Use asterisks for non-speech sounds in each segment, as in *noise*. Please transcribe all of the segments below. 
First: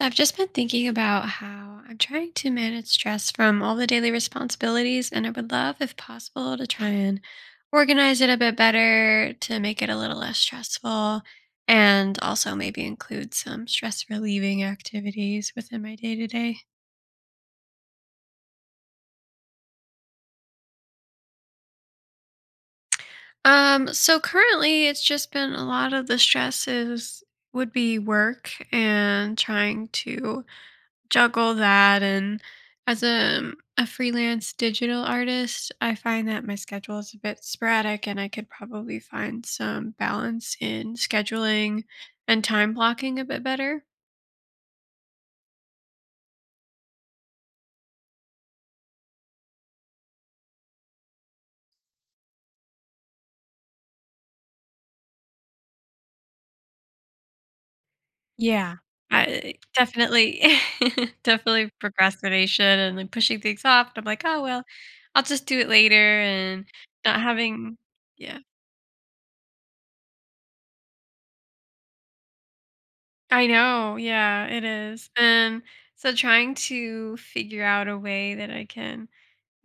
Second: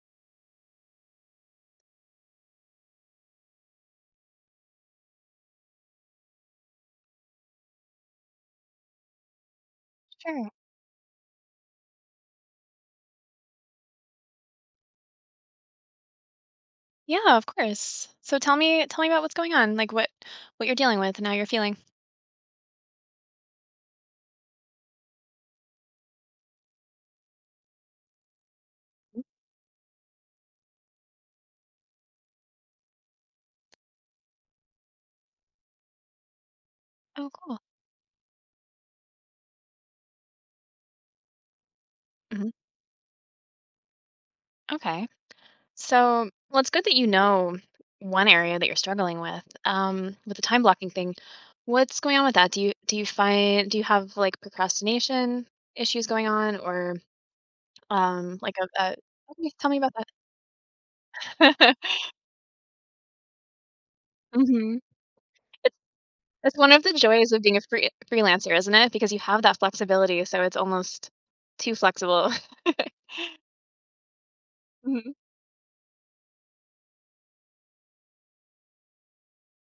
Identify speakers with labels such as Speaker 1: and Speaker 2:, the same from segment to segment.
Speaker 1: I've just been thinking about how I'm trying to manage stress from all the daily responsibilities, and I would love, if possible, to try and organize it a bit better to make it a little less
Speaker 2: Sure.
Speaker 1: stressful and also maybe include some stress relieving activities within my day to day.
Speaker 2: Yeah, of course. So tell me about what's going on, like what you're dealing with and how you're feeling.
Speaker 1: So currently it's just been a lot of the stresses would be work and trying to juggle that and as a freelance digital artist, I find that my schedule is a
Speaker 2: Oh,
Speaker 1: bit
Speaker 2: cool.
Speaker 1: sporadic and I could probably find some balance in scheduling and
Speaker 2: Hmm.
Speaker 1: time blocking a bit better.
Speaker 2: Okay. So, well, it's good that you know one area that you're struggling with. With the time blocking thing, what's going on with that? Do you find do you have like procrastination issues going on, or like
Speaker 1: Yeah,
Speaker 2: a okay,
Speaker 1: I
Speaker 2: tell me about that.
Speaker 1: definitely *laughs* definitely
Speaker 2: *laughs*
Speaker 1: procrastination and like pushing things off. And I'm like, oh, well,
Speaker 2: Hmm.
Speaker 1: I'll just do it
Speaker 2: It's
Speaker 1: later
Speaker 2: it's
Speaker 1: and
Speaker 2: one of the
Speaker 1: not
Speaker 2: joys of being a
Speaker 1: having, yeah.
Speaker 2: freelancer, isn't it? Because you have that flexibility, so it's almost too flexible.
Speaker 1: I know, yeah, it is.
Speaker 2: *laughs*
Speaker 1: And so trying to figure out a way that I can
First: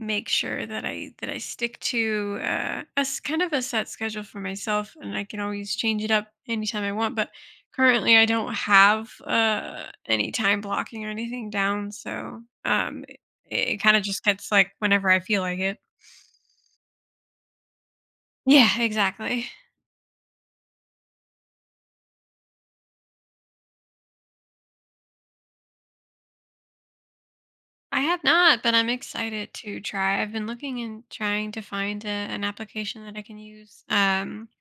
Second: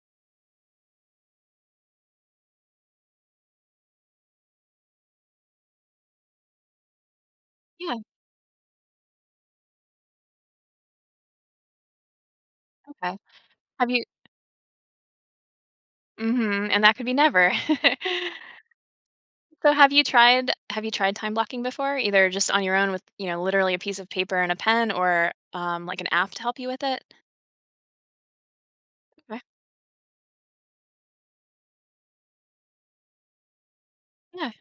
Speaker 1: make sure that I stick to a kind of a set schedule for myself, and I can always change it up anytime I want. But
Speaker 2: Mhm.
Speaker 1: currently, I don't have any time blocking or anything down, so
Speaker 2: Okay.
Speaker 1: it, it
Speaker 2: Have
Speaker 1: kind
Speaker 2: you
Speaker 1: of just gets like whenever I feel like it.
Speaker 2: Mhm, and that could be never. *laughs*
Speaker 1: Yeah, exactly.
Speaker 2: So have you tried time blocking before? Either just on your own with, you know, literally a piece of paper and a pen, or, like, an app to help you with it?
Speaker 1: I have not, but I'm
Speaker 2: Okay.
Speaker 1: excited to try. I've been looking and trying to find an application that I can use
Speaker 2: Yeah.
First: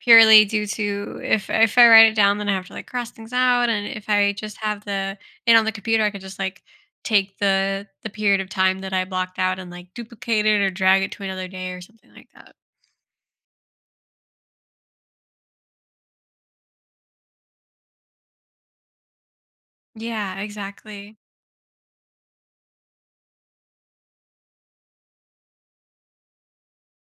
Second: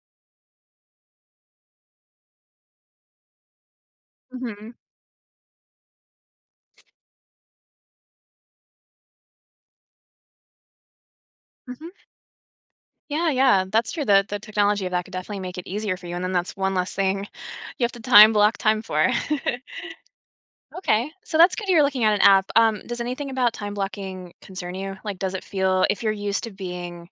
Speaker 1: purely due to if I write it down, then I have to, like, cross things out, and if I just
Speaker 2: Mhm.
Speaker 1: have the it on the computer, I could just, like, take the period of time that I blocked out and, like, duplicate it or drag it to another day or
Speaker 2: Mhm.
Speaker 1: something like that.
Speaker 2: Yeah, yeah, that's true. The technology of that could definitely make it easier for you, and then that's one less thing *laughs* you have to time block time for. *laughs*
Speaker 1: Yeah,
Speaker 2: Okay,
Speaker 1: exactly.
Speaker 2: so that's good you're looking at an app. Does anything about time blocking concern you? Like, does it feel if you're used to being,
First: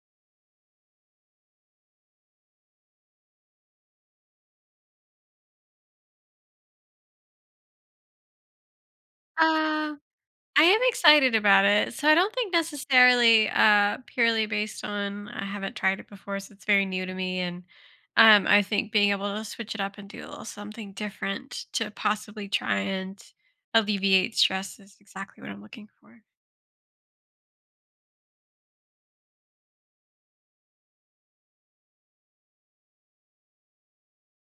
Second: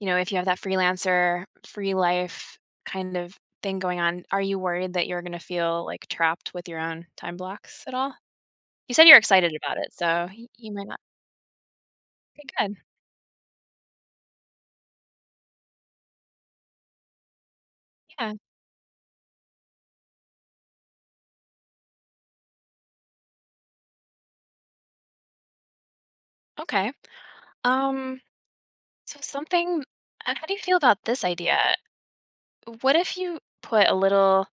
Speaker 2: you know, if you have that freelancer, free life kind of thing going on, are you worried that you're going to feel like trapped with your own time blocks at all? You said you're excited about it,
Speaker 1: Uh
Speaker 2: so
Speaker 1: I
Speaker 2: you
Speaker 1: am
Speaker 2: might not.
Speaker 1: excited about it. So I don't
Speaker 2: Okay,
Speaker 1: think
Speaker 2: good.
Speaker 1: necessarily purely based on I haven't tried it before, so it's very new to me and
Speaker 2: Yeah.
Speaker 1: I think being able to switch it up and do a little something different to possibly try and alleviate stress is exactly what I'm looking for.
Speaker 2: Okay. Um. So something. How do you feel about this idea? What if you put a little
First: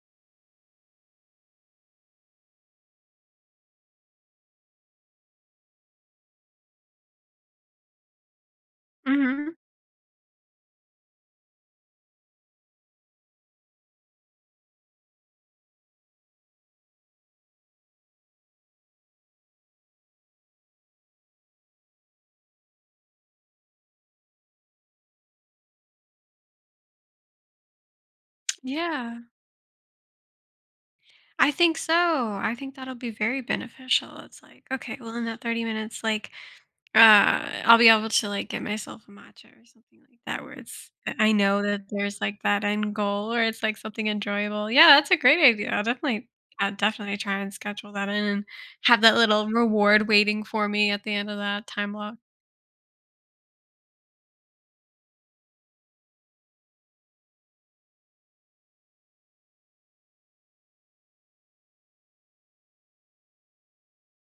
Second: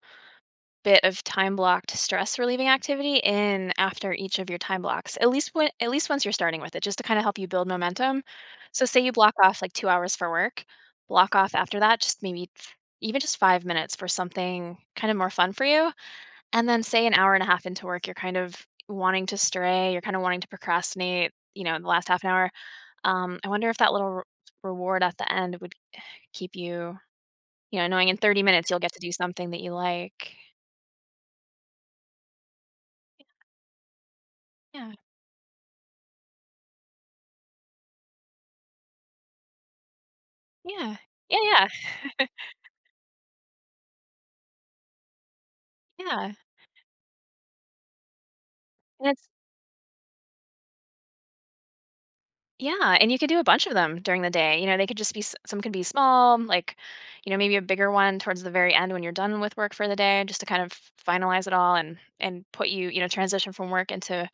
Speaker 2: bit of time blocked stress relieving activity in after each of your time blocks, at least once you're starting with it, just to kind of help you build momentum. So say you block
Speaker 1: Mhm.
Speaker 2: off like 2 hours for work, block off after that just even just 5 minutes for something kind of more fun for you, and then say an hour and a half into work you're kind of wanting to stray, you're kind of wanting to procrastinate, you know, the last half an hour. Um, I wonder if that little reward at the end would keep you, you know, knowing in 30 minutes you'll get to do
Speaker 1: Yeah,
Speaker 2: something that you like.
Speaker 1: I think so. I think that'll be very beneficial. It's like,
Speaker 2: Yeah.
Speaker 1: okay, well, in that 30 minutes, like, I'll be able to like get myself a matcha or something like that, where it's,
Speaker 2: Yeah.
Speaker 1: I
Speaker 2: Yeah,
Speaker 1: know
Speaker 2: yeah,
Speaker 1: that there's like that end goal or it's like something enjoyable. Yeah, that's a great idea.
Speaker 2: yeah,
Speaker 1: I'll definitely try and schedule that in and have
Speaker 2: and
Speaker 1: that
Speaker 2: it's
Speaker 1: little reward waiting for me at the end of that time block.
Speaker 2: yeah, and you could do a bunch of them during the day, you know, they could just be s some can be small, like, you know, maybe a bigger one towards the very end when you're done with work for the day just to kind of finalize it all and put you, you know, transition from work into,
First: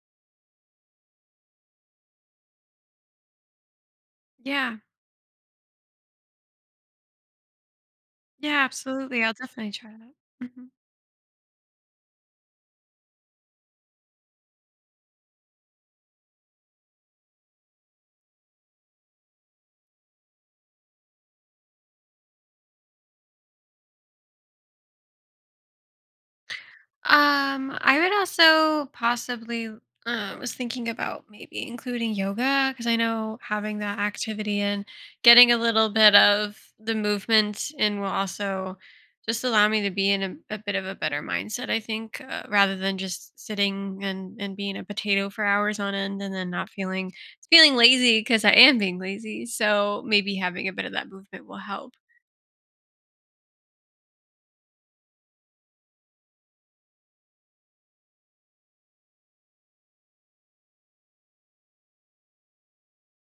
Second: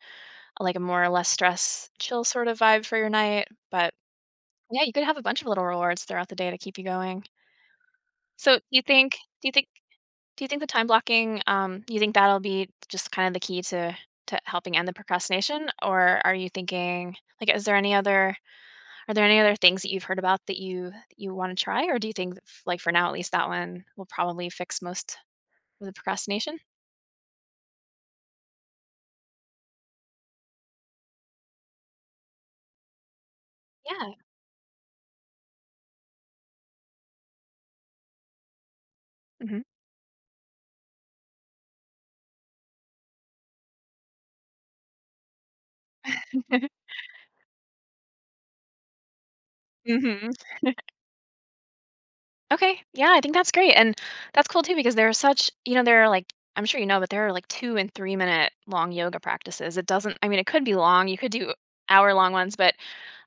Speaker 2: like, a more or less stress, chill sort of vibe for your night, but,
Speaker 1: Yeah.
Speaker 2: yeah, you could have a bunch of little rewards throughout the day to keep you going. So,
Speaker 1: Yeah,
Speaker 2: do you think
Speaker 1: absolutely. I'll
Speaker 2: do you think
Speaker 1: definitely try
Speaker 2: do
Speaker 1: that.
Speaker 2: you think the
Speaker 1: Mhm.
Speaker 2: time blocking, you think that'll be just kind of the key to helping end the procrastination? Or are you thinking like is there any other are there any other things that you've heard about that you want to try? Or do you think like for now at least that one will probably fix most of the procrastination?
Speaker 1: I would also possibly was thinking about maybe including yoga because I know having that
Speaker 2: Yeah.
Speaker 1: activity and getting a little bit of the movement and will also just
Speaker 2: Hmm.
Speaker 1: allow me to be in a bit of a better mindset. I think rather than just sitting and being a potato for hours on end and then not feeling lazy because I am being lazy. So maybe
Speaker 2: *laughs*
Speaker 1: having a bit of that movement will help.
Speaker 2: Okay. Yeah, I think that's great. And that's cool too because there are such, you know, there are like, I'm sure you know, but there are like 2 and 3 minute long yoga practices. It doesn't, I mean, it could be long. You could do hour long ones, but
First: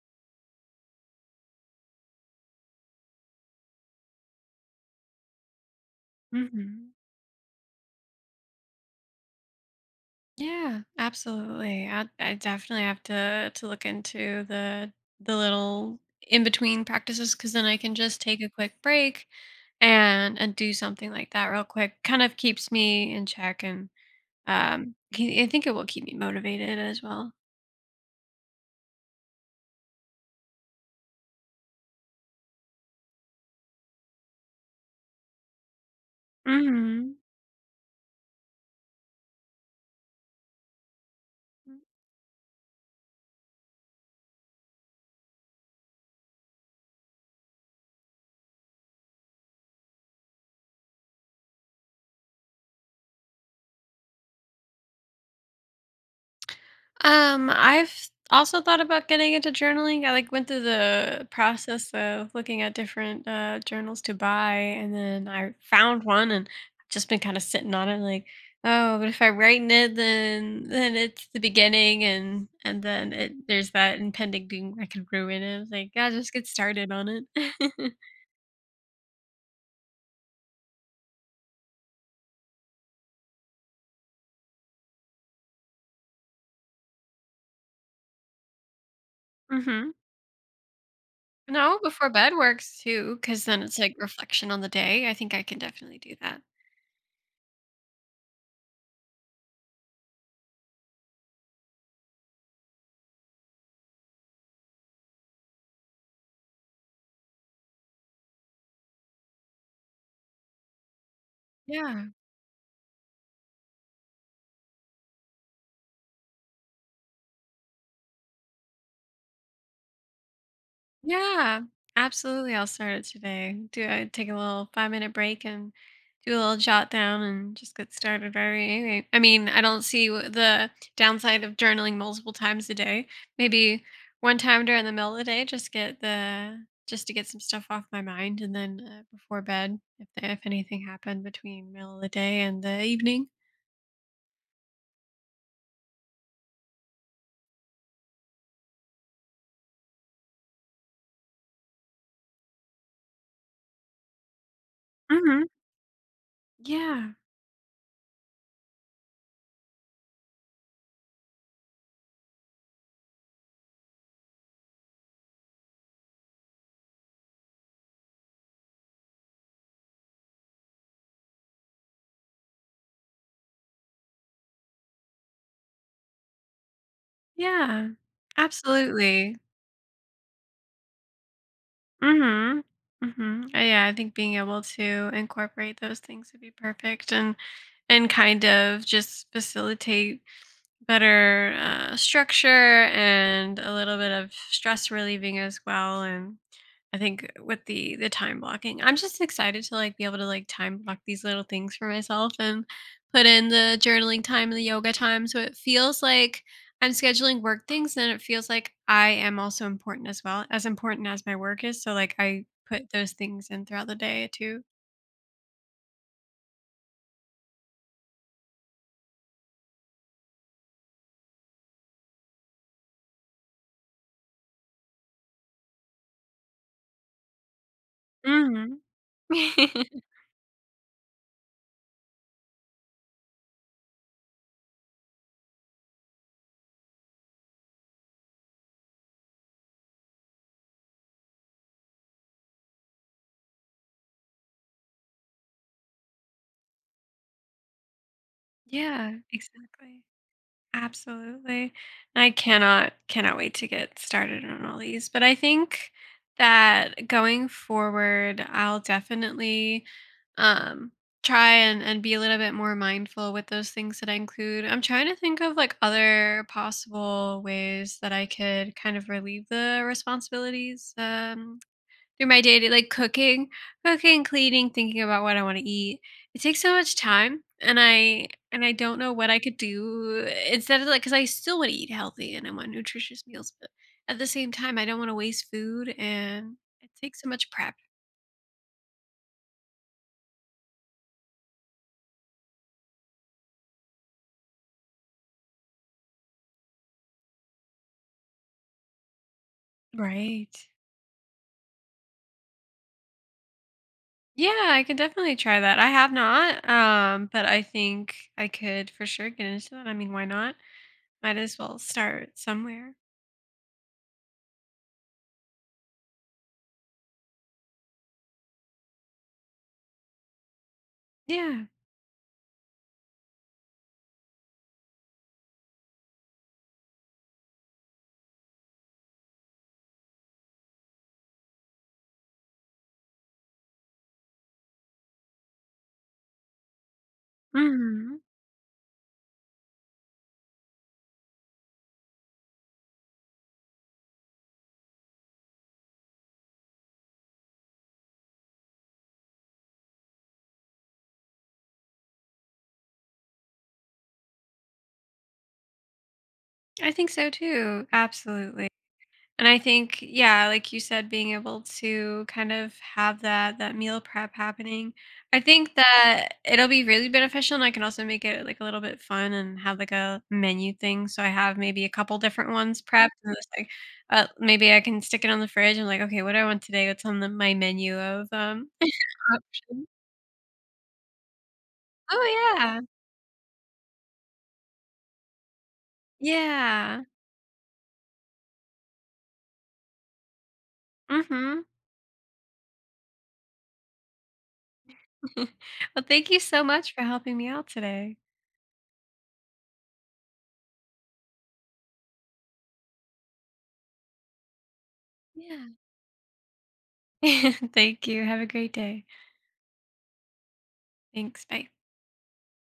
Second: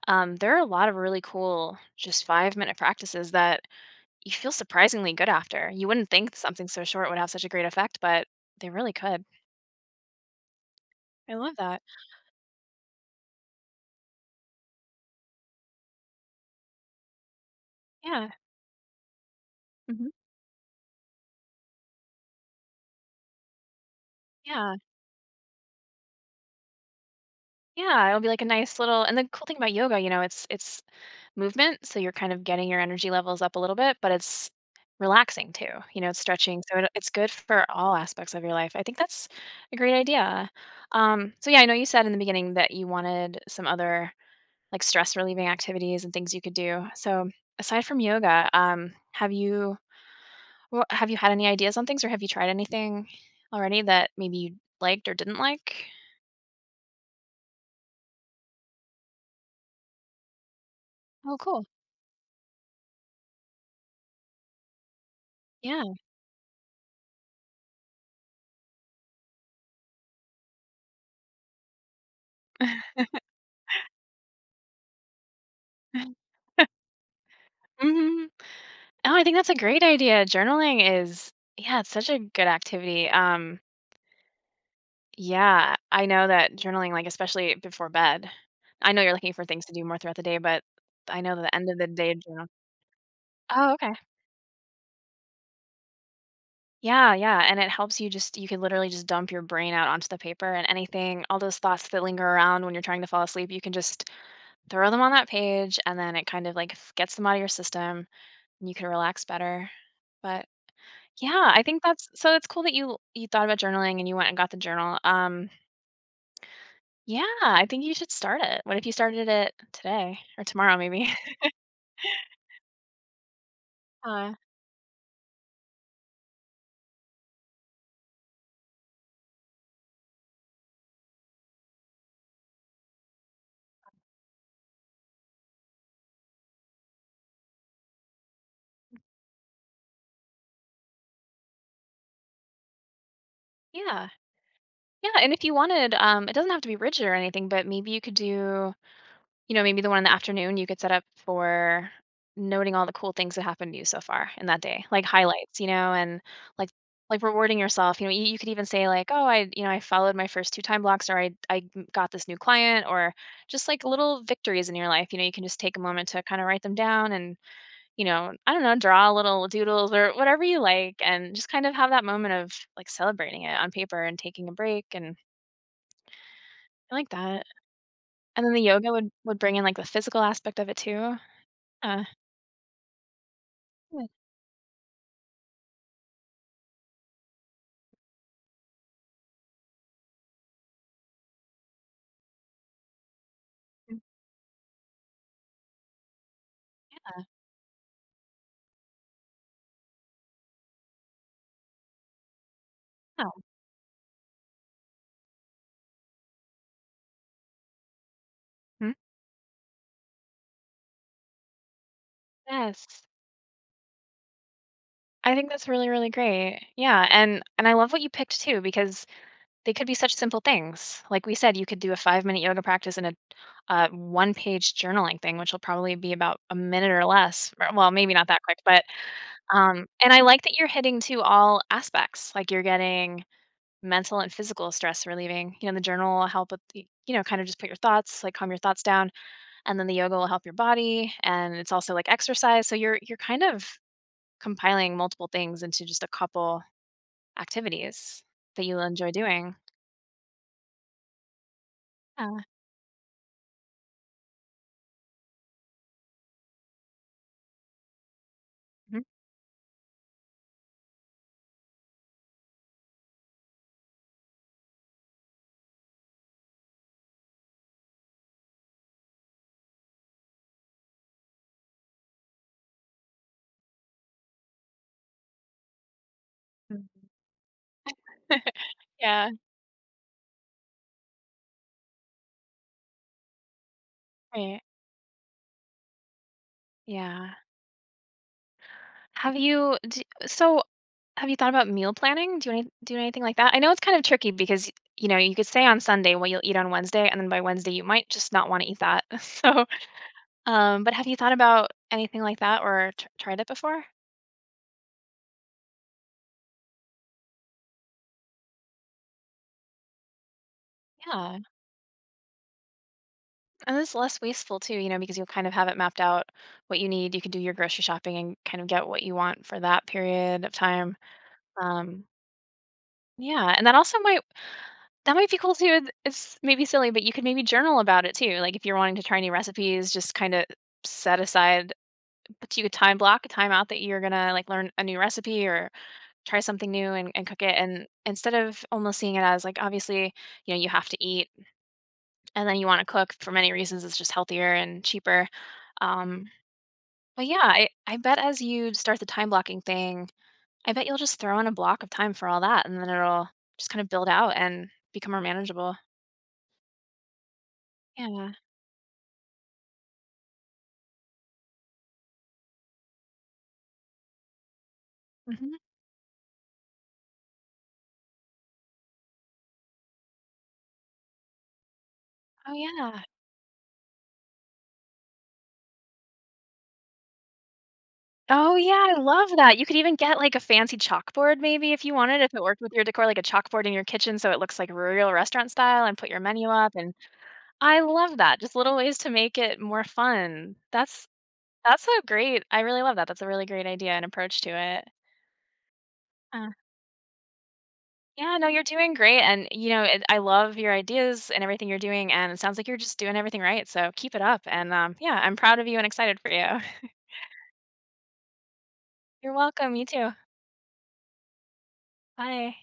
Speaker 2: there are a lot of really cool, just 5 minute practices that you feel surprisingly good after. You wouldn't think something so
Speaker 1: Hmm.
Speaker 2: short would have such a great effect, but they really could.
Speaker 1: Yeah,
Speaker 2: I love that.
Speaker 1: absolutely. I definitely have to look into the little in between practices because then I can just
Speaker 2: Yeah.
Speaker 1: take a quick break
Speaker 2: Hmm.
Speaker 1: and do something like that real quick. Kind of keeps me in check and
Speaker 2: Yeah.
Speaker 1: I think it will keep me motivated as well.
Speaker 2: Yeah. It'll be like a nice little, and the cool thing about yoga, you know, it's movement, so you're kind of getting your energy levels up a little bit, but it's relaxing too. You know, it's stretching, so it's
Speaker 1: Mhm.
Speaker 2: good for all aspects of your life. I think that's a great idea. So yeah, I know you said in the beginning that you wanted some other like stress relieving activities and things you could do. So aside from yoga, have you had any ideas on things, or have you tried anything already that maybe you liked or didn't like?
Speaker 1: I've also thought about getting into journaling. I like went through the
Speaker 2: Oh, cool.
Speaker 1: process of looking at different journals to buy and then I
Speaker 2: Yeah.
Speaker 1: found one and just been kind of sitting on it like, oh, but if I write in it then it's the beginning and then it there's that impending doom that could ruin it. I was like, yeah,
Speaker 2: *laughs*
Speaker 1: just get started on it. *laughs*
Speaker 2: Mhm. Oh, I think that's a great idea. Journaling is, yeah, it's such a good activity. Yeah, I know that journaling, like especially before bed. I know you're looking for things to do
Speaker 1: Mm-hmm.
Speaker 2: more throughout the day, but I know that the end of
Speaker 1: No,
Speaker 2: the
Speaker 1: before
Speaker 2: day
Speaker 1: bed
Speaker 2: journal.
Speaker 1: works too, because then
Speaker 2: Oh,
Speaker 1: it's
Speaker 2: okay.
Speaker 1: like reflection on the day. I think I can definitely do that.
Speaker 2: Yeah, yeah, and it helps you just you can literally just dump your brain out onto the paper and anything, all those thoughts that linger around when you're trying to fall asleep, you can just throw them on that page and then it kind of like gets them out of your system and you can relax better. But yeah, I think that's
Speaker 1: Yeah.
Speaker 2: so it's cool that you thought about journaling and you went and got the journal. Yeah, I think you should start it. What if you started it today or tomorrow maybe? *laughs*
Speaker 1: Yeah, absolutely. I'll start it today. Do I take
Speaker 2: Uh,
Speaker 1: a little 5-minute break and do a little jot down and just get started right away? I mean, I don't see the downside of journaling multiple times a day. Maybe one time during the middle of the day, just get the just to get some stuff off my mind, and then before bed, if anything happened between middle of the day and the evening.
Speaker 2: yeah. Yeah, and if you wanted, it doesn't have to be rigid or anything, but maybe you could do, you know, maybe the one in the afternoon you could set up for noting all the cool things that happened to you so far in that day, like
Speaker 1: Hmm.
Speaker 2: highlights, you know, and like
Speaker 1: Yeah,
Speaker 2: like rewarding yourself. You know, you could even say like, oh, I, you know, I followed my first two time blocks, or I got this new client, or just like little victories in your life. You know, you can just take a moment to kind of write them down, and you know, I don't know, draw little doodles or whatever you like, and just kind of have that moment of like celebrating it on paper and taking a break and. I like that.
Speaker 1: yeah,
Speaker 2: And then the yoga
Speaker 1: absolutely.
Speaker 2: would bring in like the physical aspect of it too. Uh,
Speaker 1: Mhm. Mhm. Yeah, I
Speaker 2: Good.
Speaker 1: think being able to incorporate those things would be perfect and kind of just facilitate better structure and a little
Speaker 2: Mm.
Speaker 1: bit of stress relieving as well and I think with the time blocking, I'm just excited to like be able to like time block these little things for myself and put
Speaker 2: Oh,
Speaker 1: in the journaling time and the yoga time. So it feels like I'm scheduling work things and it feels like
Speaker 2: mhm.
Speaker 1: I am also important as well, as important as my work is. So like I put
Speaker 2: Yes.
Speaker 1: those things in throughout the day too.
Speaker 2: I think that's really, really great. Yeah, and I love what you picked too because they could be such simple things. Like we said, you could do a five-minute yoga practice and a, one-page journaling thing, which will probably be about a minute or less. Well, maybe not that quick,
Speaker 1: Hmm.
Speaker 2: but
Speaker 1: *laughs*
Speaker 2: and I like that you're hitting to all aspects. Like you're getting mental and physical stress relieving. You know, the journal will help with the, you know, kind of just put your thoughts, like calm your thoughts down, and then the yoga will help your body, and it's also like exercise. So you're kind of compiling multiple things into just a couple activities that you'll enjoy
Speaker 1: Yeah,
Speaker 2: doing.
Speaker 1: exactly. Absolutely. I
Speaker 2: Yeah.
Speaker 1: cannot wait to get started on all these, but I think that going forward, I'll
Speaker 2: Mhm.
Speaker 1: definitely um try and be a little bit more mindful with those things that I include. I'm trying to think of like other possible ways that I could kind of relieve the responsibilities through my day to like cooking, cleaning, thinking about what I want to eat. It takes so much
Speaker 2: Mhm.
Speaker 1: time and I
Speaker 2: *laughs*
Speaker 1: don't know
Speaker 2: Yeah,
Speaker 1: what I could do instead of like cuz I still want to eat healthy and I want nutritious meals, but at the same
Speaker 2: right.
Speaker 1: time I don't want to waste food and it takes so
Speaker 2: Yeah.
Speaker 1: much prep.
Speaker 2: Have you d So, have you thought about meal planning? Do anything like that? I know it's kind of tricky because, you know, you could say on Sunday what you'll eat on Wednesday, and then by Wednesday, you might just not wanna eat that. *laughs* So,
Speaker 1: Right.
Speaker 2: but have you thought about anything like that or tr tried it before?
Speaker 1: Yeah, I could definitely try that. I have not, but I think I could for sure get into that. I mean, why not? Might
Speaker 2: Yeah.
Speaker 1: as well start somewhere.
Speaker 2: And it's less wasteful too, you know, because you'll kind of have it mapped out what you need. You can do your grocery shopping and kind of get what you want for that period of time.
Speaker 1: Yeah.
Speaker 2: Um, yeah, and that also might that might be cool too. It's maybe silly, but you could maybe journal about it too. Like if you're wanting to try new recipes, just kind of set aside, but you could time block a time out that you're gonna like learn a new recipe or try something new and cook it. And
Speaker 1: Hmm.
Speaker 2: instead of almost seeing it as like obviously, you know, you have to eat and then you want to cook for many reasons. It's just healthier and cheaper. Um, But yeah, I bet as you start the time blocking thing, I bet you'll just throw in a block of time for all that and then it'll just kind of build out and become more manageable.
Speaker 1: I think so too.
Speaker 2: Yeah.
Speaker 1: Absolutely. And I think, yeah, like you said, being able to kind of have that meal prep happening, I
Speaker 2: Hmm.
Speaker 1: think that it'll be really beneficial, and I can also make it like a little bit fun and have like a menu thing. So I have maybe a couple different
Speaker 2: Oh,
Speaker 1: ones
Speaker 2: yeah.
Speaker 1: prepped, and it's like maybe I can stick it on the fridge. I'm like, okay, what do I want today? What's on my menu of
Speaker 2: Oh, yeah. I love
Speaker 1: *laughs*
Speaker 2: that. You could
Speaker 1: options?
Speaker 2: even get like a fancy chalkboard maybe if you wanted, if it
Speaker 1: Oh,
Speaker 2: worked with
Speaker 1: yeah,
Speaker 2: your decor, like a chalkboard in your kitchen so it looks like real restaurant style and put your menu up. And
Speaker 1: yeah.
Speaker 2: I love that. Just little ways to make it more fun.
Speaker 1: Mm-hmm.
Speaker 2: That's so great. I really love that. That's a really great idea and approach to it.
Speaker 1: *laughs* Well, thank you so much for helping me out today.
Speaker 2: Yeah, no, you're doing great. And, you know, it, I love your ideas and everything you're doing. And it sounds like you're just doing everything right. So keep it up. And yeah, I'm proud of
Speaker 1: Yeah.
Speaker 2: you and excited for you. *laughs*
Speaker 1: *laughs* Thank you. Have a great day.
Speaker 2: You're welcome. You too.
Speaker 1: Thanks. Bye.
Speaker 2: Bye.